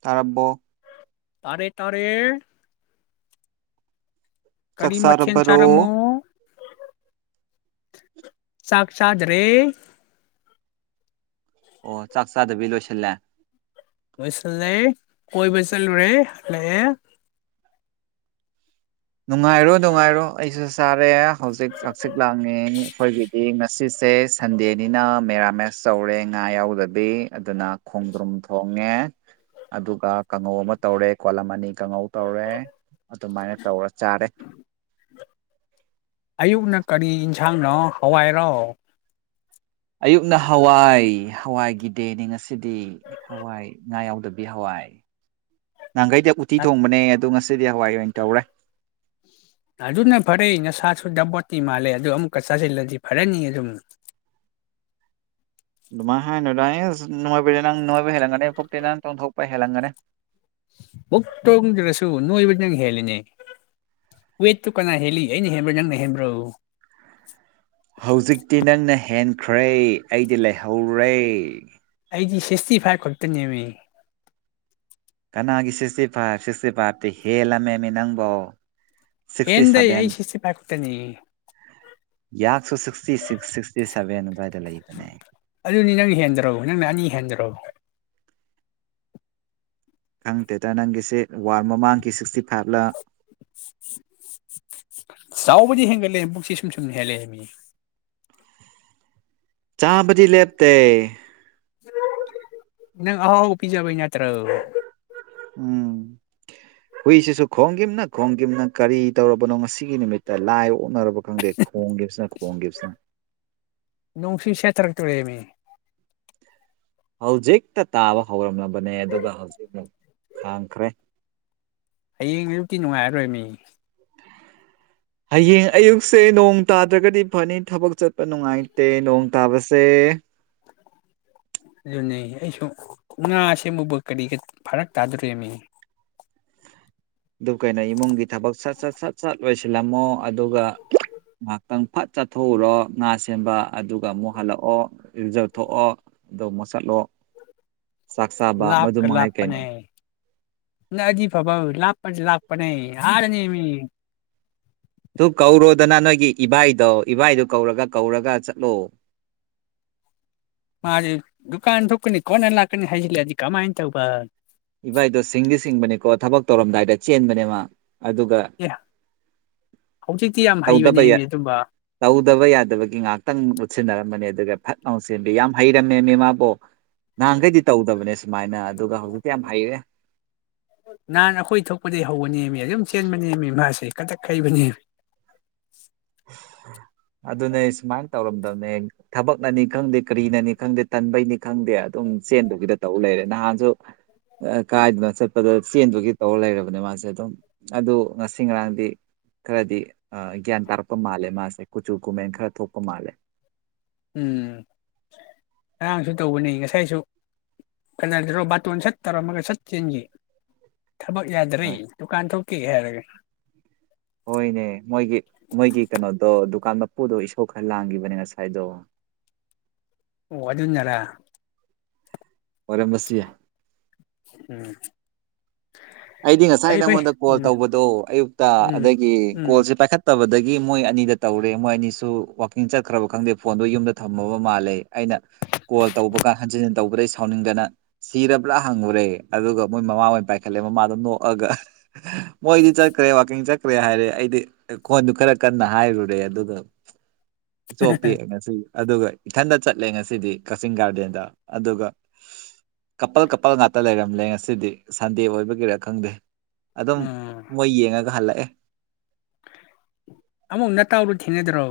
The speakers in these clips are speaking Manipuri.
ꯇꯔꯕꯣ ꯇꯥꯔꯦ ꯇꯥꯔꯦ ꯆꯥꯛ ꯀꯔꯤ ꯃꯊꯦꯜ ꯆꯥꯔꯝꯃꯣ ꯆꯥꯔꯕꯔꯣ ꯆꯥꯛ ꯆꯥꯗ꯭ꯔꯦ ꯑꯣ ꯆꯥꯛ ꯆꯥꯗꯕꯤ ꯂꯣꯏꯁꯤꯜꯂꯦ ꯂꯣꯏꯁꯜꯂꯦ ꯀꯣꯏꯕ ꯆꯠꯂꯨꯔꯦ ꯍꯜꯂꯛꯑꯦ ꯅꯨꯡꯉꯥꯏꯔꯣ ꯅꯨꯡꯉꯥꯏꯔꯣ ꯑꯩꯁꯨ ꯆꯥꯔꯦ ꯍꯧꯖꯤꯛ ꯆꯥꯛꯆꯤꯛ ꯂꯥꯡꯉꯤ ꯑꯩꯈꯣꯏꯒꯤꯗꯤ ꯉꯁꯤ ꯁꯦ ꯁꯟꯗꯦꯅꯤꯅ ꯃꯦꯔꯥꯃꯦꯁ ꯇꯧꯔꯦ ꯉꯥ ꯌꯥꯎꯗꯕꯤ ꯑꯗꯨꯅ ꯈꯣꯡꯗ꯭ꯔꯨꯝ ꯊꯣꯡꯉꯦ ꯑꯗꯨꯒ ꯀꯥꯡꯉꯧ ꯑꯃ ꯇꯧꯔꯦ ꯀꯣꯂꯝꯃꯅꯤ ꯀꯥꯡꯉꯧ ꯇꯧꯔꯦ ꯑꯗꯨꯃꯥꯏꯅ ꯇꯧꯔ [unintelligible] ꯑꯌꯨꯛꯅ ꯀꯔꯤ ꯏꯟꯁꯥꯡꯅꯣ ꯍꯋꯥꯏꯔꯣ ꯑꯌꯨꯛꯅ ꯍꯋꯥꯏ ꯍꯋꯥꯏꯒꯤ ꯗꯦꯅꯤ ꯉꯁꯤꯗꯤ ꯍꯋꯥꯏ ꯉꯥ ꯌꯥꯎꯗꯕꯤ ꯍꯋꯥꯏ ꯅꯍꯥꯟꯈꯩꯗꯤ ꯎꯇꯤ ꯊꯣꯡꯕꯅꯦ ꯑꯗꯨ ꯉꯁꯤꯗꯤ ꯍꯋꯥꯏ ꯑꯣꯏꯅ ꯇꯧꯔꯦ ꯑꯗꯨꯅ ꯐꯔꯦ ꯅꯁꯥꯁꯨ ꯗꯕꯣꯠꯇꯤ ꯃꯥꯜꯂꯦ ꯑꯗꯨ ꯑꯃꯨꯛꯀ ꯆꯥꯁꯤꯜꯂꯗꯤ ꯐꯔꯅꯤ ꯑꯗꯨꯝ [inaudible] ꯑꯗꯨꯃꯥꯏ ꯍꯥꯏꯅꯨꯗ ꯍꯦꯖ ꯅꯣꯏꯕꯗꯤ ꯅꯪ ꯅꯣꯏꯕ ꯍꯦꯂꯝꯒꯅꯤ ꯄꯨꯛꯇꯤ ꯅꯪ ꯇꯣꯡꯊꯣꯛꯄ ꯍꯦꯜꯂꯝꯒꯅꯤ ꯄꯨꯛ ꯇꯣꯡꯖꯔꯁꯨ ꯅꯣꯏꯕꯗꯤ ꯅꯪ ꯍꯦꯜꯂꯤꯅꯦ ꯋꯦꯠꯇꯨ ꯀꯅꯥ ꯍꯦꯜꯂꯤ ꯑꯩꯅ ꯍꯦꯟꯕ꯭ꯔꯣ ꯅꯪꯅ ꯍꯦꯟꯕ꯭ꯔꯣ ꯍꯧꯖꯤꯛꯇꯤ ꯅꯪꯅ ꯍꯦꯟꯈ꯭ꯔꯦ ꯑꯩꯗꯤ ꯂꯩꯍꯧꯔꯦ ꯑꯩꯗꯤ ꯁꯤꯁꯇꯤ ꯐꯥꯏꯞ ꯈꯛꯇ ꯅꯦꯝꯃꯤ ꯀꯅꯥꯒꯤ ꯁꯤꯁꯇꯤ ꯐꯥꯏꯚ ꯁꯤꯁꯇꯤ ꯐꯥꯏꯚꯇꯤ ꯍꯦꯜꯂꯝꯃꯦꯃꯤ ꯅꯪꯕꯣ ꯁꯤꯛꯁꯇꯤ ꯍꯦꯟꯗꯦ ꯑꯩ ꯁꯚꯦꯟ ꯁꯤꯁꯇꯤ ꯐꯥꯏꯞ ꯈꯛꯇꯅꯤ ꯌꯥꯛꯁꯨ ꯁꯤꯁꯇꯤ ꯁꯤꯛꯁ ꯁꯤꯛꯁꯇꯤ ꯁꯦꯚꯦꯟ ꯑꯗꯨꯋꯥꯏꯗ ꯂꯩꯕꯅꯦ ꯑꯗꯨꯅꯤ ꯅꯪꯅ ꯍꯦꯟꯗ꯭ꯔꯣ ꯅꯪꯅ ꯑꯅꯤ ꯍꯦꯟꯗ꯭ꯔꯣ ꯈꯪꯇꯦꯗ ꯅꯪꯒꯤꯁꯤ ꯋꯥꯔ ꯃꯃꯥꯡꯒꯤ ꯁꯤꯛꯁꯇꯤ ꯐꯥꯏꯞꯂꯥ ꯕꯨꯗꯤ ꯍꯦꯟꯒꯠꯂꯦ ꯄꯨꯛꯁꯤ ꯁꯨꯝ ꯁꯨꯝꯍꯦꯜꯂꯦꯃꯤ ꯆꯥꯕꯗꯤ ꯂꯦꯞꯇꯦ ꯅꯪ ꯑꯍꯥꯎ ꯑꯍꯥꯎ ꯄꯤꯖꯕꯩ ꯅꯠꯇ꯭ꯔꯣ ꯎꯝ ꯍꯨꯏꯁꯤꯁꯨ ꯈꯣꯡꯒꯤꯝꯅ ꯈꯣꯡꯒꯤꯝꯅ ꯀꯔꯤ ꯇꯧꯔꯕꯅꯣ ꯉꯁꯤꯒꯤ ꯅꯨꯃꯤꯠꯇ ꯂꯥꯏ ꯑꯣꯛꯅꯔꯕꯣ ꯈꯪꯗꯦ ꯈꯣꯡꯈꯤꯕꯁꯤꯅ ꯈꯣꯡꯈꯤꯕꯁꯤꯅ ꯅꯣꯡꯁꯤ ꯁꯦꯇꯔꯛꯇꯣꯔꯦꯃꯤ ꯍꯧꯖꯤꯛꯇ ꯇꯥꯕ ꯍꯧꯔꯝꯃꯕꯅꯦ ꯑꯗꯨꯒ ꯍꯧꯖꯤꯛ ꯃꯨꯛ ꯍꯥꯡꯈ꯭ꯔꯦ ꯍꯌꯦꯡ ꯑꯌꯨꯛꯇꯤ ꯅꯨꯡꯉꯥꯏꯔꯔꯣꯏ ꯃꯤ [inaudible] ꯍꯌꯦꯡ ꯑꯌꯨꯛꯁꯦ ꯅꯣꯡ ꯇꯥꯗ꯭ꯔꯒꯗꯤ ꯐꯅꯤ ꯊꯕꯛ ꯆꯠꯄ ꯅꯨꯡꯉꯥꯏꯇꯦ ꯅꯣꯡ ꯇꯥꯕꯁꯦ ꯑꯦ ꯑꯗꯨꯅꯦ ꯑꯩꯁꯨ ꯉꯥ ꯁꯤꯝꯕ ꯀꯔꯤ ꯀꯔꯤ ꯐꯥꯔꯛ ꯇꯥꯗꯣꯔꯦꯃꯤ ꯑꯗꯨ ꯀꯩꯅꯣ ꯏꯃꯨꯡꯒꯤ ꯊꯕꯛ ꯁꯠ ꯁꯠ ꯁꯠ ꯁꯠ ꯂꯣꯏꯁꯤꯜꯂꯝꯃꯣ ꯑꯗꯨꯒ ꯉꯛꯇꯪ ꯐꯠ ꯆꯠꯊꯣꯛꯎꯔꯣ ꯉꯥ ꯁꯦꯝꯕ ꯑꯗꯨꯒ ꯑꯃꯨꯛ ꯍꯜꯂꯛꯑꯣ ꯏꯔꯨꯖꯊꯣꯛꯑꯣ ꯑꯗꯣ ꯃꯣꯛ ꯆꯥꯠꯂꯣ ꯆꯥꯛ ꯆꯥꯕ ꯃꯗꯨ ꯂꯥꯞꯀ ꯃꯉꯥꯏ ꯀꯩꯅꯣ ꯂꯥꯞꯄꯅꯦ ꯅꯛꯑꯗꯤ ꯐꯥꯕ ꯂꯥꯞꯄꯗꯤ ꯂꯥꯛꯄꯅꯦ ꯑꯗꯅꯦꯃꯤ ꯇꯨ ꯀꯧꯔꯣꯗꯅ ꯅꯣꯏꯒꯤ ꯏꯚꯏꯗꯣ ꯏꯚꯏꯗꯨ ꯀꯧꯔꯒ ꯀꯧꯔꯒ ꯆꯥꯠꯂꯣ [inaudible] ꯃꯥꯗꯤ ꯗꯨꯀꯥꯟ ꯊꯣꯛꯀꯅꯤ ꯀꯣꯟꯅ ꯂꯥꯛꯀꯅꯤ ꯍꯥꯏꯖꯤꯜꯂꯛꯑꯗꯤ ꯀꯃꯥꯏꯟ ꯇꯧꯕ ꯏꯕꯥꯏꯗꯣ ꯁꯤꯡꯗꯤ ꯁꯤꯡꯕꯅꯤꯀꯣ ꯊꯕꯛ ꯇꯧꯔꯝꯗꯥꯏꯗ ꯆꯦꯟꯕꯅꯦꯃꯥ ꯑꯗꯨꯒ ꯑꯦ ꯍꯧꯖꯤꯛꯇꯤ ꯌꯥꯝ ꯇꯧꯗꯕ ꯍꯩꯕꯅꯦꯃꯤ ꯑꯗꯨꯝꯕ ꯇꯧꯗꯕ ꯌꯥꯗꯕꯒꯤ ꯉꯛꯇꯪ ꯎꯠꯁꯤꯟꯅꯔꯝꯃꯅꯤ ꯑꯗꯨꯒ ꯐꯠ ꯂꯥꯎ ꯆꯦꯟꯕ ꯌꯥꯝ ꯍꯩꯔꯝꯃꯦ ꯃꯤꯃꯕꯨ ꯅꯍꯥꯟꯒꯩꯗꯤ ꯇꯧꯗꯕꯅꯦ ꯁꯨꯃꯥꯏꯅ ꯑꯗꯨꯒ ꯍꯧꯖꯤꯛ ꯌꯝ ꯍꯩꯔꯦ ꯅꯍꯥꯟ ꯑꯩꯈꯣꯏ ꯊꯣꯛꯄꯗꯒꯤ ꯍꯧꯕꯅꯦꯃꯤ ꯑꯗꯨꯝ ꯆꯦꯟꯕꯅꯦꯃꯤ ꯃꯥꯁꯦ ꯀꯗꯛ ꯍꯩꯕꯅꯤ [inaudible] ꯑꯗꯨꯅꯦ ꯁꯨꯃꯥꯏꯅ ꯇꯧꯔꯝꯗꯕꯅꯦ ꯊꯕꯛꯅꯅꯤ ꯈꯪꯗꯦ ꯀꯔꯤꯅꯅꯤ ꯈꯪꯗꯦ ꯇꯟꯕꯩꯅꯤ ꯈꯪꯗꯦ ꯑꯗꯨꯝ ꯆꯦꯟꯗꯨꯒꯤꯗ ꯇꯩ ꯂꯩꯔꯦ ꯅꯍꯥꯟꯁꯨ ꯀꯥꯏꯗꯅ ꯆꯠꯄꯗ ꯆꯦꯟꯗꯨꯒꯤ ꯇꯧꯔ ꯂꯩꯔꯕ ꯃꯥꯁꯦ ꯑꯗꯨꯝ ꯑꯗꯨ ꯉꯁꯤ ꯉꯔꯥꯡꯗꯤ ꯈꯔꯗꯤ ꯒ꯭ꯌꯥꯟ ꯇꯥꯔꯛ ꯄ ꯃꯥꯜꯂꯦ ꯃꯥꯁꯦ ꯀꯨꯆꯨ ꯀꯨꯃꯦꯟ ꯈꯔ ꯊꯣꯛꯄ ꯃꯥꯜꯂꯦ ꯎꯝ ꯉꯔꯥꯡꯁꯨ ꯇꯧꯕꯅꯤ ꯉꯁꯥꯏꯁꯨ ꯀꯩꯅꯣ ꯇꯔꯣ ꯕꯥꯇꯣꯟ ꯁꯠ ꯇꯧꯔꯝꯃꯒ ꯁꯠ ꯆꯦꯟꯈꯤ ꯊꯕꯛ ꯌꯥꯗꯔꯦ ꯗꯨꯀꯥꯟ ꯊꯣꯛꯀꯦ ꯍꯥꯏꯔꯒ ꯍꯣꯏꯅꯦ ꯃꯣꯏꯒꯤ ꯃꯣꯏꯒꯤ ꯀꯩꯅꯣꯗꯣ ꯗꯨ ꯀꯥꯟ ꯃꯄꯨꯗꯣ ꯏꯁꯧ ꯈꯔ ꯂꯥꯡꯈꯤꯕꯅꯦ ꯉꯁꯥꯏꯗꯣ ꯑꯣ ꯑꯗꯨꯅꯔ ꯑꯣꯏꯔꯝꯕꯁꯨ ꯌꯥꯏ ꯎꯝ ꯑꯩꯗꯤ ꯉꯁꯥꯏ ꯐꯩ ꯐꯩ ꯅꯪꯉꯣꯟꯗ ꯀꯣꯜ ꯎꯝ ꯇꯧꯕꯗꯣ ꯑꯌꯨꯛꯇ ꯎꯝ ꯑꯗꯒꯤ ꯎꯝ ꯀꯣꯜꯁꯦ ꯄꯥꯏꯈꯠꯇꯕꯗꯩ ꯒꯤ ꯃꯣꯏ ꯑꯅꯤꯗ ꯇꯧꯔꯦ ꯃꯣꯏ ꯑꯅꯤꯁꯨ ꯋꯥꯛꯀꯤꯡ ꯆꯠꯈ꯭ꯔꯕ ꯈꯪꯗꯦ ꯐꯣꯟꯗꯣ ꯌꯨꯝꯗ ꯊꯝꯃꯕ ꯃꯥꯜꯂꯦ ꯑꯩꯅ ꯀꯣꯜ ꯇꯧꯕ ꯀꯥꯟ ꯍꯟꯖꯤꯟ ꯍꯟ ꯇꯧꯕꯗꯩ ꯁꯥꯎꯅꯤꯡꯗꯅ ꯁꯤꯔꯕ꯭ꯔꯥ ꯍꯪꯉꯨꯔꯦ ꯑꯗꯨꯒ ꯃꯣꯏ ꯃꯃꯥ ꯑꯣꯏꯅ ꯄꯥꯏꯈꯠꯂꯦ ꯃꯃꯥ ꯗꯣ ꯅꯣꯛꯑꯒ ꯃꯣꯏꯗꯤ ꯆꯠꯈ꯭ꯔꯦ ꯋꯥꯀꯤꯡ ꯆꯠꯈ꯭ꯔꯦ ꯍꯥꯏꯔꯦ ꯑꯩꯗꯤ ꯈꯣꯟꯗꯨ ꯈꯔ ꯀꯟꯅ ꯍꯥꯏ ꯊꯤꯂꯨꯔꯦ ꯑꯗꯨꯒ ꯆꯣꯄꯤ ꯑꯩ ꯉꯁꯤ ꯑꯗꯨꯒ ꯏꯊꯟꯗ ꯆꯠꯂꯦ ꯉꯁꯤꯗꯤ ꯀꯛꯆꯤꯡ ꯒꯥꯔꯗꯦꯟꯗ ꯑꯗꯨꯒ ꯀꯄꯜ ꯀꯄꯜ ꯉꯥꯛꯇ ꯂꯩꯔꯝꯂꯦ ꯉꯁꯤꯗꯤ ꯁꯟꯗꯦ ꯑꯣꯏꯕꯒꯤꯔ ꯈꯪꯗꯦ ꯑꯗꯨꯝ ꯎꯝ ꯃꯣꯏ ꯌꯦꯡꯉꯒ ꯍꯜꯂꯛꯑꯦ ꯑꯃ ꯅꯠꯇꯥꯎꯗꯨ ꯊꯦꯡꯅꯗ꯭ꯔꯣ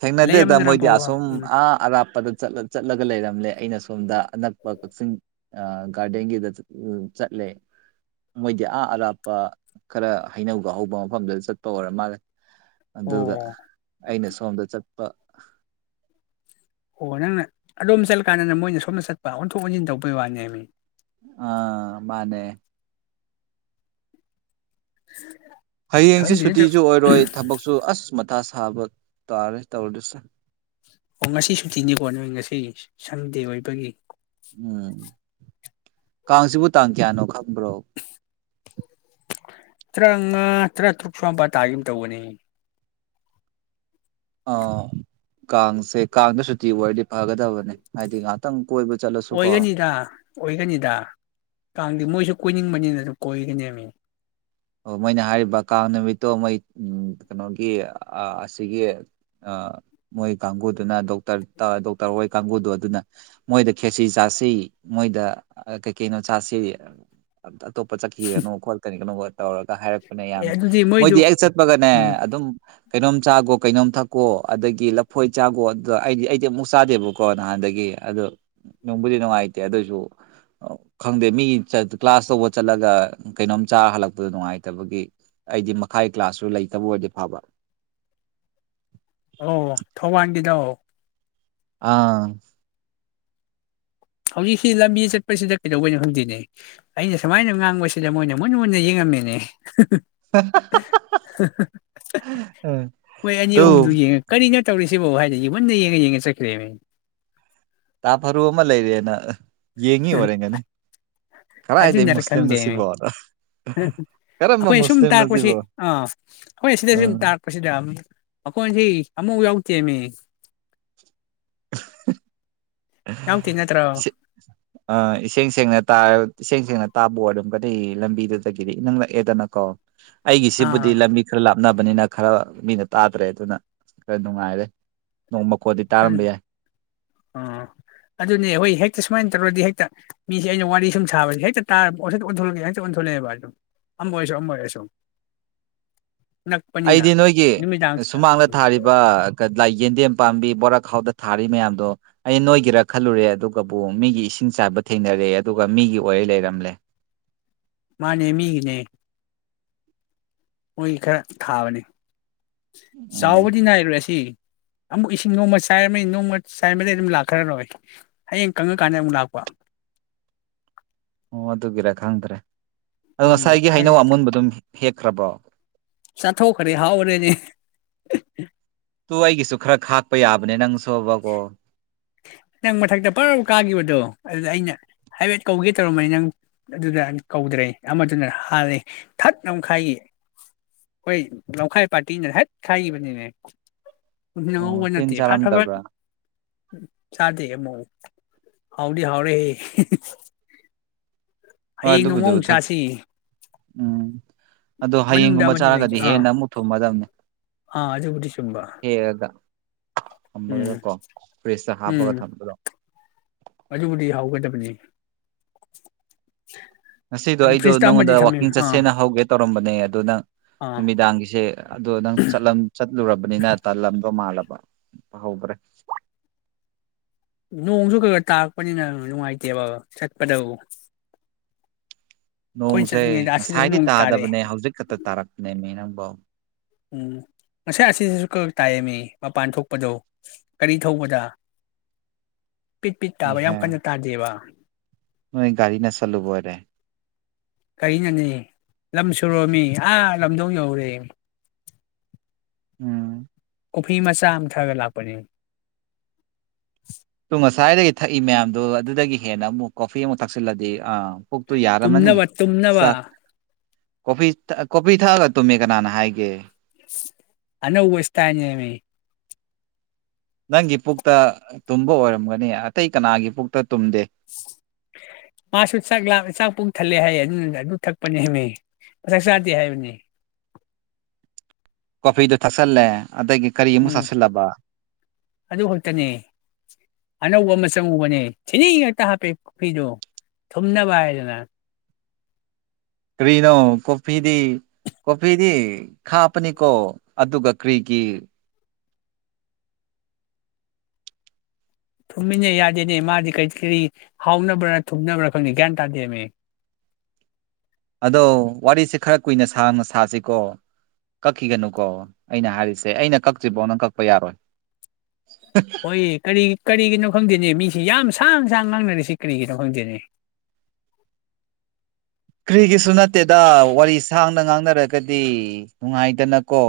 ꯊꯦꯡꯅꯗꯦꯗ ꯂꯩꯔꯝꯗ꯭ꯔꯕꯣ ꯃꯣꯏꯗꯤ ꯑꯁꯨꯝ ꯎꯝ ꯑ ꯑꯔꯥꯞꯄꯗ ꯆꯠꯂꯒ ꯂꯩꯔꯝꯂꯦ ꯑꯩꯅ ꯁꯣꯝꯗ ꯑꯅꯛꯄ ꯀꯛꯆꯤꯡ ꯒꯥꯔꯗꯦꯟꯒꯤꯗ ꯆꯠꯂ ꯂꯩ ꯃꯣꯏꯗꯤ ꯑꯥ ꯑꯔꯥꯞꯄ ꯈꯔ ꯍꯩꯅꯧꯒ ꯍꯧꯕ ꯃꯐꯝꯗꯨꯗ ꯆꯠꯄ ꯑꯣꯏꯔ ꯃꯥꯜꯂꯦ ꯑꯣ ꯑꯗꯨꯒ ꯑꯩꯅ ꯁꯣꯝꯗ ꯆꯠꯄ ꯑꯣ ꯅꯪꯅ ꯑꯗꯣꯝ ꯆꯠꯂꯀꯥꯟꯗ ꯃꯣꯏꯅ ꯁꯣꯝꯗ ꯆꯠꯄ ꯑꯣꯟꯊꯣꯛ ꯑꯣꯟꯁꯤꯟ ꯇꯧꯕꯩ ꯋꯥꯅꯦ ꯃꯤ ꯑꯥ ꯃꯥꯅꯦ [inaudible] ꯍꯌꯦꯡꯁꯦ ꯈꯪꯗꯦꯗ ꯁꯨꯇꯤꯁꯨ ꯑꯣꯏꯔꯣꯏ ꯊꯕꯛꯁꯨ ꯑꯁ ꯃꯊꯥ ꯁꯥꯕ ꯇꯥꯔꯦ ꯇꯧꯔꯤꯁꯦ ꯑꯣ ꯉꯁꯤ ꯁꯨꯇꯤꯅꯦꯀꯣ ꯅꯣꯏ ꯉꯁꯤ ꯁꯟꯗꯦ ꯑꯣꯏꯕꯒꯤ ꯎꯝ ꯀꯥꯡꯁꯤꯕꯨ ꯇꯥꯡ ꯀꯌꯥꯅꯣ ꯈꯪꯕ꯭ꯔꯣ [inaudible] ꯇꯔꯥꯃꯉꯥ ꯇꯔꯥ ꯇꯔꯨꯛ ꯁꯨꯋꯥꯄꯥ ꯇꯥꯒꯨꯝ ꯇꯧꯕꯅꯦ ꯑꯣ ꯀꯥꯡꯁꯦ ꯀꯥꯡꯗ ꯁꯨꯇꯤ ꯑꯣꯏꯔꯗꯤ ꯐꯒꯗꯕꯅꯦ ꯍꯥꯏꯗꯤ ꯉꯥꯏꯍꯥꯛꯇꯪ ꯀꯣꯏꯕ ꯆꯠꯂꯁꯨꯀꯣ ꯑꯣꯏꯒꯅꯤꯗ ꯑꯣꯏꯒꯅꯤꯗ ꯀꯥꯡꯗꯤ ꯃꯣꯏꯁꯨ ꯀꯣꯏꯅꯤꯡꯕꯅꯤꯅ ꯑꯗꯨꯝ ꯀꯣꯏꯒꯅꯦꯃꯤ ꯑꯣ ꯃꯣꯏꯅ ꯍꯥꯏꯔꯤꯕ ꯀꯥꯡ ꯅꯨꯃꯤꯠꯇꯣ ꯃꯣꯏ ꯀꯩꯅꯣꯒꯤ ꯑꯥ ꯑꯁꯤꯒꯤ ꯑꯥ ꯃꯣꯏ ꯀꯥꯡꯒꯨꯗꯨꯅ ꯗꯣꯛꯇꯔ ꯗꯣꯛꯇꯔ ꯍꯣꯏ ꯀꯥꯡꯒꯨꯗꯣ ꯑꯗꯨꯅ ꯃꯣꯏꯗ ꯈꯦꯆꯤ ꯆꯥ ꯁꯤ ꯃꯣꯏꯗ ꯀꯩ ꯀꯩꯅꯣ ꯆꯥꯁꯤ ꯑꯝꯇ ꯑꯇꯣꯞꯄ ꯆꯠꯈꯤꯒꯅꯣ ꯈꯣꯠꯀꯅꯣ ꯀꯩꯅꯣꯒ ꯇꯧꯔꯒ ꯍꯥꯏꯔꯛꯄꯅꯦ ꯑꯦ ꯌꯥꯝ ꯑꯗꯨꯗꯤ ꯃꯣꯏꯗꯨ ꯃꯣꯏꯗꯤ ꯍꯦꯛ ꯆꯠꯄꯒꯅꯦ ꯎꯝ ꯑꯗꯨꯝ ꯀꯩꯅꯣꯝ ꯆꯥꯈꯣ ꯀꯩꯅꯣꯝ ꯊꯛꯀꯣ ꯑꯗꯒꯤ ꯂꯐꯣꯏ ꯆꯥꯈꯣ ꯑꯗꯨꯗ ꯑꯩꯗꯤ ꯑꯩꯗꯤ ꯑꯃꯨꯛ ꯆꯥꯗꯦꯕꯀꯣ ꯅꯍꯥꯟꯗ ꯒꯤ ꯑꯗꯨ ꯅꯨꯡꯕꯨꯗꯤ ꯅꯨꯡꯉꯥꯏꯇꯦ ꯑꯗꯨꯁꯨ ꯈꯪꯗꯦ ꯃꯤ ꯀ꯭ꯂꯥꯁ ꯇꯧꯕ ꯆꯠꯂꯒ ꯀꯩꯅꯣꯝ ꯆꯥ ꯍꯜꯂꯛ ꯄꯗꯨ ꯅꯨꯡꯉꯥꯏꯇꯕꯒꯤ ꯑꯩꯗꯤ ꯃꯈꯥꯒꯤ ꯀ꯭ꯂꯥꯁꯁꯨ ꯂꯩꯇꯕ ꯑꯣꯏꯔꯗꯤ ꯐꯕ ꯑꯣ ꯊꯧꯕꯥꯟꯒꯤꯗꯣ ꯑꯥ ꯍꯧꯖꯤꯛꯁꯤ ꯂꯝꯕꯤ ꯆꯠꯄꯁꯤꯗ ꯀꯩꯗꯧꯕꯩꯅꯣ ꯈꯪꯗꯅꯦ ꯑꯩꯅ ꯁꯨꯃꯥꯏꯅ ꯉꯥꯡꯕꯁꯤꯗ ꯃꯣꯏꯅ ꯃꯨꯟꯅ ꯃꯨꯟꯅ ꯌꯦꯡꯉꯛ ꯅꯦ ꯍꯦꯍꯦ ꯑꯦ ꯃꯣꯏ ꯑꯅꯤ ꯇꯨ ꯑꯍꯨꯝꯗꯨ ꯌꯦꯡꯉ ꯀꯔꯤꯅꯣ ꯇꯧꯔꯤꯁꯤꯕꯨ ꯍꯥꯏꯔ ꯃꯨꯟꯅ ꯌꯦꯡꯉ ꯌꯦꯡꯉ ꯆꯠꯈ꯭ꯔꯦꯅꯦ ꯇꯥ ꯐꯔꯨ ꯑꯃ ꯂꯩꯔꯦꯅ ꯌꯦꯡꯉꯤ ꯑꯣꯏꯔꯝꯒꯅꯤ ꯀꯔꯥꯏꯗ ꯃꯨꯁꯂꯤꯝꯅꯣ ꯁꯤꯕꯣ ꯀꯔꯝꯕ ꯑꯩꯈꯣꯏ ꯁꯨꯝ ꯃꯨꯁꯂꯤꯝꯅꯣ ꯇꯥꯛꯔꯛꯄꯁꯤ ꯁꯤꯕꯣ ꯑꯥ ꯑꯩꯈꯣꯏ ꯁꯤꯗ ꯁꯨꯝ ꯎꯝ ꯇꯥꯛꯔꯛꯄꯁꯤꯗ ꯃꯈꯣꯟꯁꯤ ꯑꯃꯨꯛ ꯌꯥꯎꯇꯦꯃꯦ ꯅꯠꯇ꯭ꯔꯣ ꯁꯦ ꯑꯥ ꯏꯁꯦꯡ ꯁꯦꯡꯅ ꯇꯥꯔ ꯏꯁꯦꯡ ꯁꯦꯡꯅ ꯇꯥꯕ ꯑꯣꯏꯔꯝꯒꯅꯤ ꯂꯝꯕꯤꯗꯨꯗꯒꯤꯗꯤ ꯏꯅꯛ ꯅꯛꯑꯦꯗꯅꯀꯣ ꯑꯩꯒꯤꯁꯤꯕꯨꯗꯤ ꯑꯥ ꯂꯝꯕꯤ ꯈꯔ ꯂꯥꯞꯅꯕ ꯅꯤꯅ ꯈꯔ ꯃꯤꯅ ꯇꯥꯗ꯭ꯔꯦ ꯑꯗꯨꯅ ꯈꯔ ꯅꯨꯡꯉꯥꯏꯔꯦ ꯅꯣꯡ ꯃꯈꯣꯟꯗꯤ ꯑꯗꯨ ꯇꯥꯔꯝꯕ ꯌꯥꯏ ꯑꯥ ꯑꯗꯨꯅꯦ ꯍꯈꯣꯏ ꯍꯦꯛꯇ ꯁꯨꯃꯥꯏ ꯇꯧꯔꯗꯤ ꯍꯦꯛꯇ ꯃꯤꯁꯦ ꯑꯩꯅ ꯋꯥꯔꯤ ꯁꯨꯝ ꯁꯥꯕꯁꯦ ꯍꯦꯛꯇ ꯇꯥꯞ ꯑꯣꯟꯊꯂꯛꯒꯦ ꯍꯦꯛꯇ ꯑꯣꯟꯊꯂꯛ ꯂꯦꯕ ꯑꯗꯨꯝ ꯑꯝ ꯑꯣꯏꯔꯁꯨ ꯑꯝ ꯑꯣꯏꯔꯁꯨ ꯅꯛꯄꯅꯤꯅ ꯑꯩꯗꯤ ꯅꯣꯏꯒꯤ ꯅꯨꯃꯤꯗꯥꯡꯁꯤꯗ ꯁꯨꯃꯥꯡꯗ ꯎꯝ ꯊꯥꯔꯤꯕ ꯀꯥ ꯂꯥꯏ ꯌꯦꯟꯗꯦꯝ ꯄꯥꯝꯕꯤ ꯕꯣꯔꯥ ꯈꯥꯎꯗ ꯊꯥꯔꯤ ꯃꯌꯥꯝꯗꯣ ꯑꯩ ꯅꯣꯏꯒꯤꯔꯥ ꯈꯜꯂꯨꯔꯦ ꯑꯗꯨꯒꯕꯨ ꯃꯤꯒꯤ ꯏꯁꯤꯡ ꯆꯥꯏꯕ ꯊꯦꯡꯅꯔꯦ ꯂꯦ ꯑꯗꯨꯒ ꯃꯤꯒꯤ ꯑꯣꯏ ꯂꯩꯔꯝꯂꯦ ꯃꯥꯅꯦ ꯃꯤꯒꯤꯅꯦ ꯃꯣꯏ ꯈꯔ ꯊꯥꯕꯅꯤ ꯎꯝ ꯆꯥꯎꯕꯗꯤ ꯅꯥꯏꯔꯣꯏ ꯑꯁꯤ ꯑꯃꯨꯛ ꯏꯁꯤꯡ ꯅꯣꯡꯃ ꯆꯥꯏꯔꯝꯅꯤ ꯅꯣꯡꯃ ꯆꯥꯏꯔꯝꯕꯗꯩ ꯑꯗꯨꯝ ꯂꯥꯛꯈ꯭ꯔꯔꯣꯏ ꯍꯌꯦꯡ ꯀꯪꯉ ꯀꯥꯟꯗ ꯑꯃꯨꯛ ꯂꯥꯛꯄ [inaudible] ꯑꯣ ꯑꯗꯨꯒꯤꯔ ꯈꯪꯗ꯭ꯔꯦ ꯑꯗꯣ ꯎꯝ ꯉꯁꯥꯏꯒꯤ ꯍꯩꯅꯧ ꯈꯔꯗꯤ ꯑꯃꯨꯟꯕꯗꯨꯝ ꯍꯦꯛꯈ꯭ꯔꯕꯣ ꯆꯥꯊꯣꯛꯗ꯭ꯔꯦ ꯍꯥꯎꯕꯅꯦꯅꯦ ꯇꯨ ꯑꯩꯒꯤꯁꯨ ꯈꯔ ꯈꯥꯛꯄ ꯌꯥꯕꯅꯦ ꯅꯪꯁꯣꯕꯀꯣ ꯅꯪ ꯃꯊꯛꯇ ꯄꯔꯞ ꯀꯥꯒꯤꯕꯗꯣ ꯑꯗꯨꯗ ꯑꯩꯅ ꯍꯥꯏꯐꯦꯠ ꯀꯧꯒꯦ ꯇꯧꯔꯝꯕꯅꯤ ꯅꯪ ꯑꯗꯨꯗ ꯀꯧꯗ꯭ꯔꯦ ꯑꯃꯗꯨꯅ ꯍꯥꯜꯂꯦ ꯊꯠ ꯅꯝꯈꯥꯏꯒꯤ ꯍꯣꯏ ꯂꯝꯈꯥꯏ ꯄꯥꯔꯇꯤꯅ ꯍꯠ ꯈꯥꯏꯒꯤꯕꯅꯦꯃꯦ ꯅꯪꯍꯧꯕ ꯑꯣ ꯇꯤꯟ ꯅꯠꯇꯦ ꯐꯠ ꯐꯠ ꯐꯠ ꯆꯥꯔꯝꯗꯕ꯭ꯔꯥ ꯆꯥꯗꯦ ꯑꯃꯣ ꯍꯥꯎꯗꯤ ꯍꯥꯎꯔꯦꯍꯦ ꯍꯣꯏ ꯍꯌꯦꯡ ꯑꯗꯨꯕꯨꯗꯤ ꯅꯣꯡꯃꯃꯨꯛ ꯃꯊꯛ ꯆꯥꯁꯤ ꯎꯝ ꯑꯗꯣ ꯃꯅꯨꯡꯗ ꯍꯌꯦꯡꯒꯨꯝꯕ ꯑꯃꯗꯤ ꯂꯩꯒꯦ ꯆꯥꯔꯒꯗꯤ ꯑꯥ ꯍꯦꯟꯅ ꯑꯃꯨꯛ ꯊꯨꯝꯃꯗꯝꯅꯦ ꯑꯥ ꯑꯗꯨꯕꯨꯗꯤ ꯆꯨꯝꯕ ꯎꯝ ꯊꯝꯃꯒꯀꯣ ꯐꯔꯤꯖꯇ ꯍꯥꯞꯄꯒ ꯎꯝ ꯊꯝꯕꯗꯣ ꯑꯗꯨꯕꯨꯗꯤ ꯍꯥꯎꯒꯗꯕꯅꯦ ꯉꯁꯤꯗꯣ ꯑꯗꯨ ꯑꯩꯗꯣ ꯐ꯭ꯔꯤꯖꯇ ꯑꯃꯗꯤ ꯅꯉꯣꯟꯗ ꯊꯝꯃꯤ ꯋꯥꯛꯀꯤꯡ ꯑꯥ ꯆꯠꯁꯦꯅ ꯍꯧꯒꯦ ꯇꯧꯔꯝꯕꯅꯦ ꯑꯗꯨ ꯅꯪ ꯑꯥ ꯅꯨꯃꯤꯗꯥꯡꯒꯤꯁꯦ ꯑꯗꯣ ꯅꯪ ꯆꯠꯂꯝ ꯆꯠꯂꯨꯔꯕꯅꯤꯅ ꯇꯜꯂꯝꯗꯣ ꯃꯥꯜꯂ ꯕ ꯅ ꯍꯧꯗ꯭ꯔꯦ ꯅꯣꯡꯖꯨ ꯈꯒ ꯇꯥꯛꯔꯛꯄꯅꯤꯅ ꯅꯨꯡꯉꯥꯏꯇꯦꯕ ꯆꯠꯄꯗꯣ ꯅꯣꯡꯁꯦ ꯑꯁꯤꯗꯁꯨ ꯉꯁꯥꯏꯗꯤ ꯅꯣꯡ ꯇꯥꯔꯛꯑꯦ ꯇꯥꯗꯕꯅꯦ ꯍꯧꯖꯤꯛ ꯈꯛꯇ ꯇꯥꯔꯛꯄꯅꯦꯃꯤ ꯅꯪꯕꯣ ꯎꯝ ꯉꯁꯥꯏ ꯑꯁꯤꯗꯁꯨ ꯈꯈꯛ ꯇꯥꯏꯌꯦꯃꯤ ꯃꯄꯥꯟ ꯊꯣꯛꯄꯗꯣ ꯀꯔꯤ ꯊꯧꯕꯗ [inaudible] ꯄꯤꯠ ꯄꯤꯠ ꯇꯥꯕ ꯌꯥꯝ ꯏꯍꯦ ꯀꯟꯅ ꯇꯥꯗꯦꯕ ꯅꯣꯏ ꯒꯥꯔꯤꯅ ꯁꯠꯂꯨꯕ ꯑꯣꯏꯔꯦ ꯀꯔꯤꯅꯣꯅꯦ ꯂꯝꯁꯨꯔꯣꯃꯤ ꯑꯥ ꯂꯝꯗꯣꯡ ꯌꯧꯔꯨꯔꯦ ꯎꯝ ꯀꯣꯐꯤ ꯃꯆꯥ ꯑꯝ ꯊꯛꯑꯒ ꯂꯥꯛꯄꯅꯦ ꯗꯨ ꯉꯁꯥꯏꯗꯒꯤ ꯊꯛꯏ ꯃꯌꯥꯝꯗꯣ ꯑꯗꯨꯗꯒꯤ ꯍꯦꯟꯅ ꯑꯃꯨꯛ ꯀꯣꯐꯤ ꯑꯃꯨꯛ ꯊꯛꯆꯜꯂꯗꯤ ꯑꯥ ꯄꯨꯛꯇꯣ ꯌꯥꯔꯝꯃꯅꯤ ꯇꯨꯝꯅꯕ ꯇꯨꯝꯅꯕ ꯆꯥꯛ ꯀꯣꯐꯤ ꯊꯛꯑ ꯀꯣꯐꯤ ꯊꯛꯑꯒ ꯇꯨꯝꯃꯦ ꯀꯅꯥꯅ ꯍꯥꯏꯒꯦ ꯑꯅꯧꯕ ꯁ꯭ꯇꯥꯏꯟꯅꯦꯃꯤ ꯅꯪꯒꯤ ꯄꯨꯛꯇ ꯇꯨꯝꯕ ꯑꯣꯏꯔꯝꯒꯅꯤ ꯑꯇꯩ ꯀꯅꯥꯒꯤ ꯄꯨꯛꯇ ꯇꯨꯝꯗꯦ ꯃꯥꯁꯨ ꯆꯥꯛ ꯂꯥꯝ ꯆꯥꯛ ꯄꯨꯡ ꯊꯜꯂꯦ ꯍꯥꯏꯌꯦ ꯑꯗꯨꯗꯨꯅ ꯑꯗꯨ ꯊꯛꯄꯅꯦꯃꯦ ꯆꯥꯛ ꯆꯥꯗꯦ ꯍꯥꯏꯕꯅꯦ ꯀꯣꯐꯤꯗꯣ ꯊꯛꯆꯜꯂꯦ ꯑꯗꯒꯤ ꯀꯔꯤ ꯑꯃꯨꯛ ꯎꯝ ꯆꯥꯁꯜꯂꯕ ꯑꯗꯨ ꯈꯛꯇꯅꯦ ꯑꯅꯧꯕ ꯑꯃ ꯆꯪꯉꯨꯕꯅꯦ ꯊꯤꯔꯤ ꯉꯥꯛꯇ ꯍꯥꯞꯄꯦ ꯀꯣꯐꯤꯗꯣ ꯊꯨꯝꯅꯕ ꯍꯥꯏꯗꯅ ꯀ꯭ꯔꯤꯅꯣ ꯀꯣꯐꯤꯗꯤ ꯀꯣꯐꯤꯗꯤ ꯈꯥꯄꯅꯤꯀꯣ ꯑꯗꯨꯒ ꯀ꯭ꯔꯤꯒꯤ ꯊꯨꯝꯃꯦꯅꯦ ꯌꯥꯗꯦꯅꯦ ꯃꯥꯗꯤ ꯀꯩ ꯀꯔꯤ ꯍꯥꯎꯅꯕ꯭ꯔꯥ ꯊꯨꯝꯅꯕ꯭ꯔꯥ ꯈꯪꯗꯦ ꯒ꯭ꯌꯥꯟ ꯇꯥꯗꯦꯃꯦ ꯑꯗꯣ ꯋꯥꯔꯤꯁꯦ ꯈꯔ ꯀꯨꯏꯅ ꯁꯥꯡꯅ ꯁꯥꯁꯤꯀꯣ ꯀꯛꯈꯤꯒꯅꯨꯀꯣ ꯑꯩꯅ ꯍꯥꯏꯔꯤꯁꯦ ꯑꯩꯅ ꯀꯛꯇ꯭ꯔꯤꯕꯧ ꯅꯪ ꯀꯛꯄ ꯌꯥꯔꯣꯏ ꯍꯣꯏꯌꯦ ꯀꯔꯤ ꯀꯔꯤꯒꯤꯅꯣ ꯈꯪꯗꯦꯅꯦ ꯃꯤ ꯁꯤ ꯌꯥꯝ ꯁꯥꯡ ꯁꯥꯡ ꯉꯥꯡꯅꯔꯤꯁꯤ ꯀ꯭ꯔꯤꯒꯤꯅꯣ ꯈꯪꯗꯦꯅꯦ ꯀ꯭ꯔꯤꯒꯤꯁꯨ ꯅꯠꯇꯦꯗ ꯋꯥꯔꯤ ꯁꯥꯡꯅ ꯉꯥꯡꯅꯔꯒꯗꯤ ꯅꯨꯡꯉꯥꯏꯗꯅꯀꯣ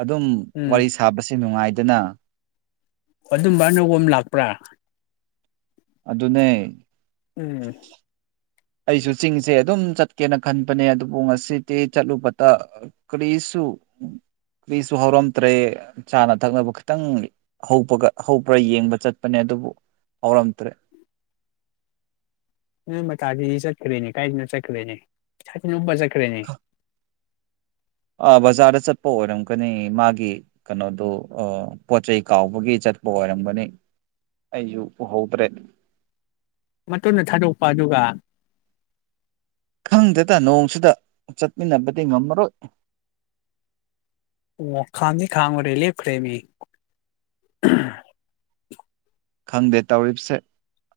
ꯑꯗꯨꯝ ꯎꯝ ꯋꯥꯔꯤ ꯁꯥꯕꯁꯦ ꯅꯨꯡꯉꯥꯏꯗꯅꯥ ꯑꯗꯨꯝꯕ ꯑꯅꯧꯕ ꯑꯝ ꯂꯥꯛꯄ꯭ꯔꯥ ꯑꯗꯨꯅꯦ ꯎꯝ ꯑꯩꯁꯨ ꯆꯤꯡꯁꯦ ꯑꯗꯨꯝ ꯆꯠꯀꯦꯅ ꯈꯟꯕꯅꯦ ꯑꯗꯨꯕꯨ ꯉꯁꯤꯗꯤ ꯆꯠꯂꯨꯕꯗ ꯀꯔꯤꯁꯨ ꯎ ꯀ꯭ꯔꯤꯁꯨ ꯍꯧꯔꯝꯗ꯭ꯔꯦ ꯆꯥꯅ ꯊꯛꯅꯕ ꯈꯤꯇꯪ ꯍꯧꯕꯒ ꯍꯧꯕ꯭ꯔꯥ ꯌꯦꯡꯕ ꯆꯠꯄꯅꯦ ꯑꯗꯨꯕꯨ ꯍꯧꯔꯝꯗ꯭ꯔꯦ ꯅꯣꯏ ꯃꯇꯥꯗꯤ ꯆꯠꯈ꯭ꯔꯦꯅꯦ ꯀꯥꯏꯗꯅꯣ ꯆꯠꯈ꯭ꯔꯦꯅꯦ ꯁꯥꯇꯤꯟ ꯎꯞꯄ ꯆꯠꯈ꯭ꯔꯦꯅꯦ ꯑꯥ ꯕꯖꯥꯔꯗ ꯆꯠꯄ ꯑꯣꯏꯔꯝꯒꯅꯤ ꯃꯥꯒꯤ ꯀꯩꯅꯣꯗꯨ ꯑꯥ ꯄꯣꯠꯆꯩ ꯀꯥꯎꯕꯒꯤ ꯆꯠ ꯄ ꯑꯣꯏꯔꯝꯒꯅꯤ ꯑꯩꯁꯨ ꯎꯍꯧꯗ꯭ꯔꯦ ꯃꯇꯨꯟꯗ ꯊꯥꯗꯣꯛꯄ ꯑꯗꯨꯒ ꯈꯪꯗꯦꯗ ꯅꯣꯡꯁꯤꯗ ꯆꯠꯃꯤꯟꯅꯕꯗꯤ ꯉꯝꯃꯔꯣꯏ ꯑꯣ ꯈꯥꯟꯗꯤ ꯈꯥꯝꯒ꯭ꯔꯦ ꯂꯦꯞꯈ꯭ꯔꯦꯃꯦ ꯈꯪꯗꯦ ꯇꯧꯔꯤꯞꯁꯦ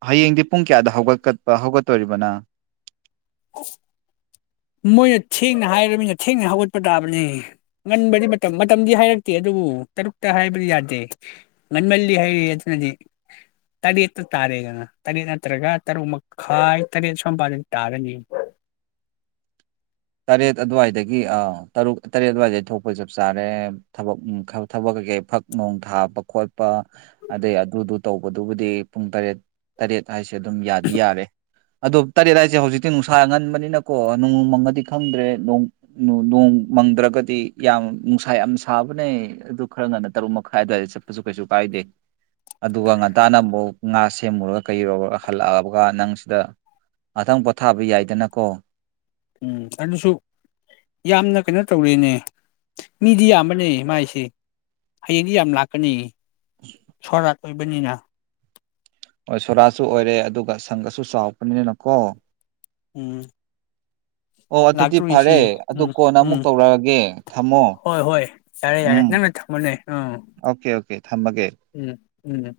ꯍꯌꯦꯡꯗꯤ ꯄꯨꯡ ꯀꯌꯥꯗ ꯍꯧꯒꯠꯀ ꯍꯧꯒꯠꯇꯣꯏꯔꯤꯕ ꯅꯪ [inaudible] ꯃꯣꯏꯅ ꯊꯦꯡꯅ ꯍꯥꯏꯔꯝꯅꯤꯅ ꯊꯦꯡꯅ ꯍꯧꯒꯠꯄ ꯇꯥꯕꯅꯦ ꯉꯟꯕꯗꯤ ꯃꯇꯝ ꯃꯇꯝꯗꯤ ꯍꯥꯏꯔꯛꯇꯦ ꯑꯗꯨ ꯑꯣ ꯇꯔꯨꯛꯇ ꯍꯥꯏꯕꯗꯤ ꯌꯥꯗꯦ ꯉꯟꯃꯜꯂꯤ ꯍꯥꯏꯔꯤ ꯑꯗꯨꯅꯗꯤ ꯇꯔꯦꯠꯇ ꯇꯥꯔꯦꯗꯅ ꯇꯔꯦꯠ ꯅꯠꯇ꯭ꯔꯒ ꯇꯔꯨꯛ ꯃꯈꯥꯏ ꯇꯔꯦꯠ ꯁ꯭ꯋꯥꯝꯄꯥꯗꯗꯤ ꯇꯥꯔꯅꯤ [inaudible] ꯇꯔꯦꯠ ꯑꯗꯨꯋꯥꯏꯗꯒꯤ ꯑꯥ ꯇꯔꯨꯛ ꯇꯔꯦꯠ ꯑꯗꯨꯋꯥꯏꯗꯩ ꯊꯣꯛꯄ ꯆꯞ ꯆꯥꯔꯦ ꯊꯕꯛ ꯎꯝ ꯊꯕꯛ ꯀꯀꯩ ꯐꯛ ꯅꯣꯡ ꯊꯥꯕ ꯈꯣꯠꯄ ꯑꯗꯩ ꯑꯗꯨꯗꯨ ꯇꯧꯕꯗꯨꯕꯨꯗꯤ ꯄꯨꯡ ꯇꯔꯦꯠ ꯇꯔꯦꯠ ꯍꯥꯏꯁꯤ ꯑꯗꯨꯝ ꯌꯥꯗꯤ ꯌꯥꯔꯦ ꯑꯗꯣ ꯇꯔꯦꯠ ꯍꯥꯏꯁꯦ ꯍꯧꯖꯤꯛꯇꯤ ꯅꯨꯡꯁꯥ ꯑꯥ ꯉꯟꯕꯅꯤꯅꯀꯣ ꯅꯣꯡ ꯃꯪꯑꯗꯤ ꯈꯪꯗ꯭ꯔꯦ ꯅꯣꯡ ꯅꯣꯡ ꯃꯪꯗ꯭ꯔꯒꯗꯤ ꯌꯥꯝ ꯅꯨꯡꯁꯥ ꯌꯥꯝ ꯁꯥꯕꯅꯦ ꯑꯗꯨ ꯈꯔ ꯉꯟꯅ ꯇꯔꯨꯛ ꯃꯈꯥꯏ ꯑꯗꯨꯋꯥꯏꯗꯩ ꯆꯠꯄꯁꯨ ꯀꯩꯁꯨ ꯀꯥꯏꯗꯦ ꯑꯗꯨꯒ ꯉꯟꯇꯥꯅ ꯑꯃꯨꯛ ꯉꯥ ꯁꯦꯝ ꯁꯦꯝꯃꯨꯔꯒ ꯀꯩꯔꯣ ꯍꯜꯂꯛꯑꯕꯒ ꯅꯪꯁꯤꯗ ꯉꯇꯪ ꯄꯣꯊꯥꯕ ꯌꯥꯏꯗꯅꯀꯣ ꯎꯝ ꯑꯗꯨꯁꯨ ꯌꯥꯝꯅ ꯀꯩꯅꯣ ꯇꯧꯔꯤꯅꯦ ꯃꯤꯗꯤ ꯌꯥꯝꯕꯅꯦ ꯃꯥꯏꯁꯦ ꯍꯌꯦꯡꯗꯤ ꯌꯥꯝ ꯂꯥꯛꯀꯅꯤ ꯁꯣꯔꯥꯠ ꯑꯣꯏꯕꯅꯤꯅ ꯍꯣ ꯁꯣꯔꯥꯁꯨ ꯑꯣꯏꯔꯦ ꯑꯗꯨꯒ ꯁꯪꯒꯁꯨ ꯆꯥꯎꯕꯅꯤꯅꯀꯣ ꯎꯝ ꯑꯣ ꯑꯗꯨꯗꯤ ꯐꯔꯦ ꯂꯥꯛꯇꯣꯔꯤꯁꯤ ꯑꯗꯨ ꯎꯝ ꯀꯣꯟꯅ ꯑꯃꯨꯛ ꯎꯝ ꯇꯧꯔꯛꯑꯒꯦ ꯊꯝꯃꯣ ꯍꯣꯏ ꯍꯣꯏ ꯌꯥꯔꯦ ꯌꯥꯔꯦ ꯎꯝ ꯅꯪ [unintelligible] ꯑꯣꯀꯦ ꯑꯣꯀꯦ ꯊꯝꯃꯒꯦ ꯎꯝ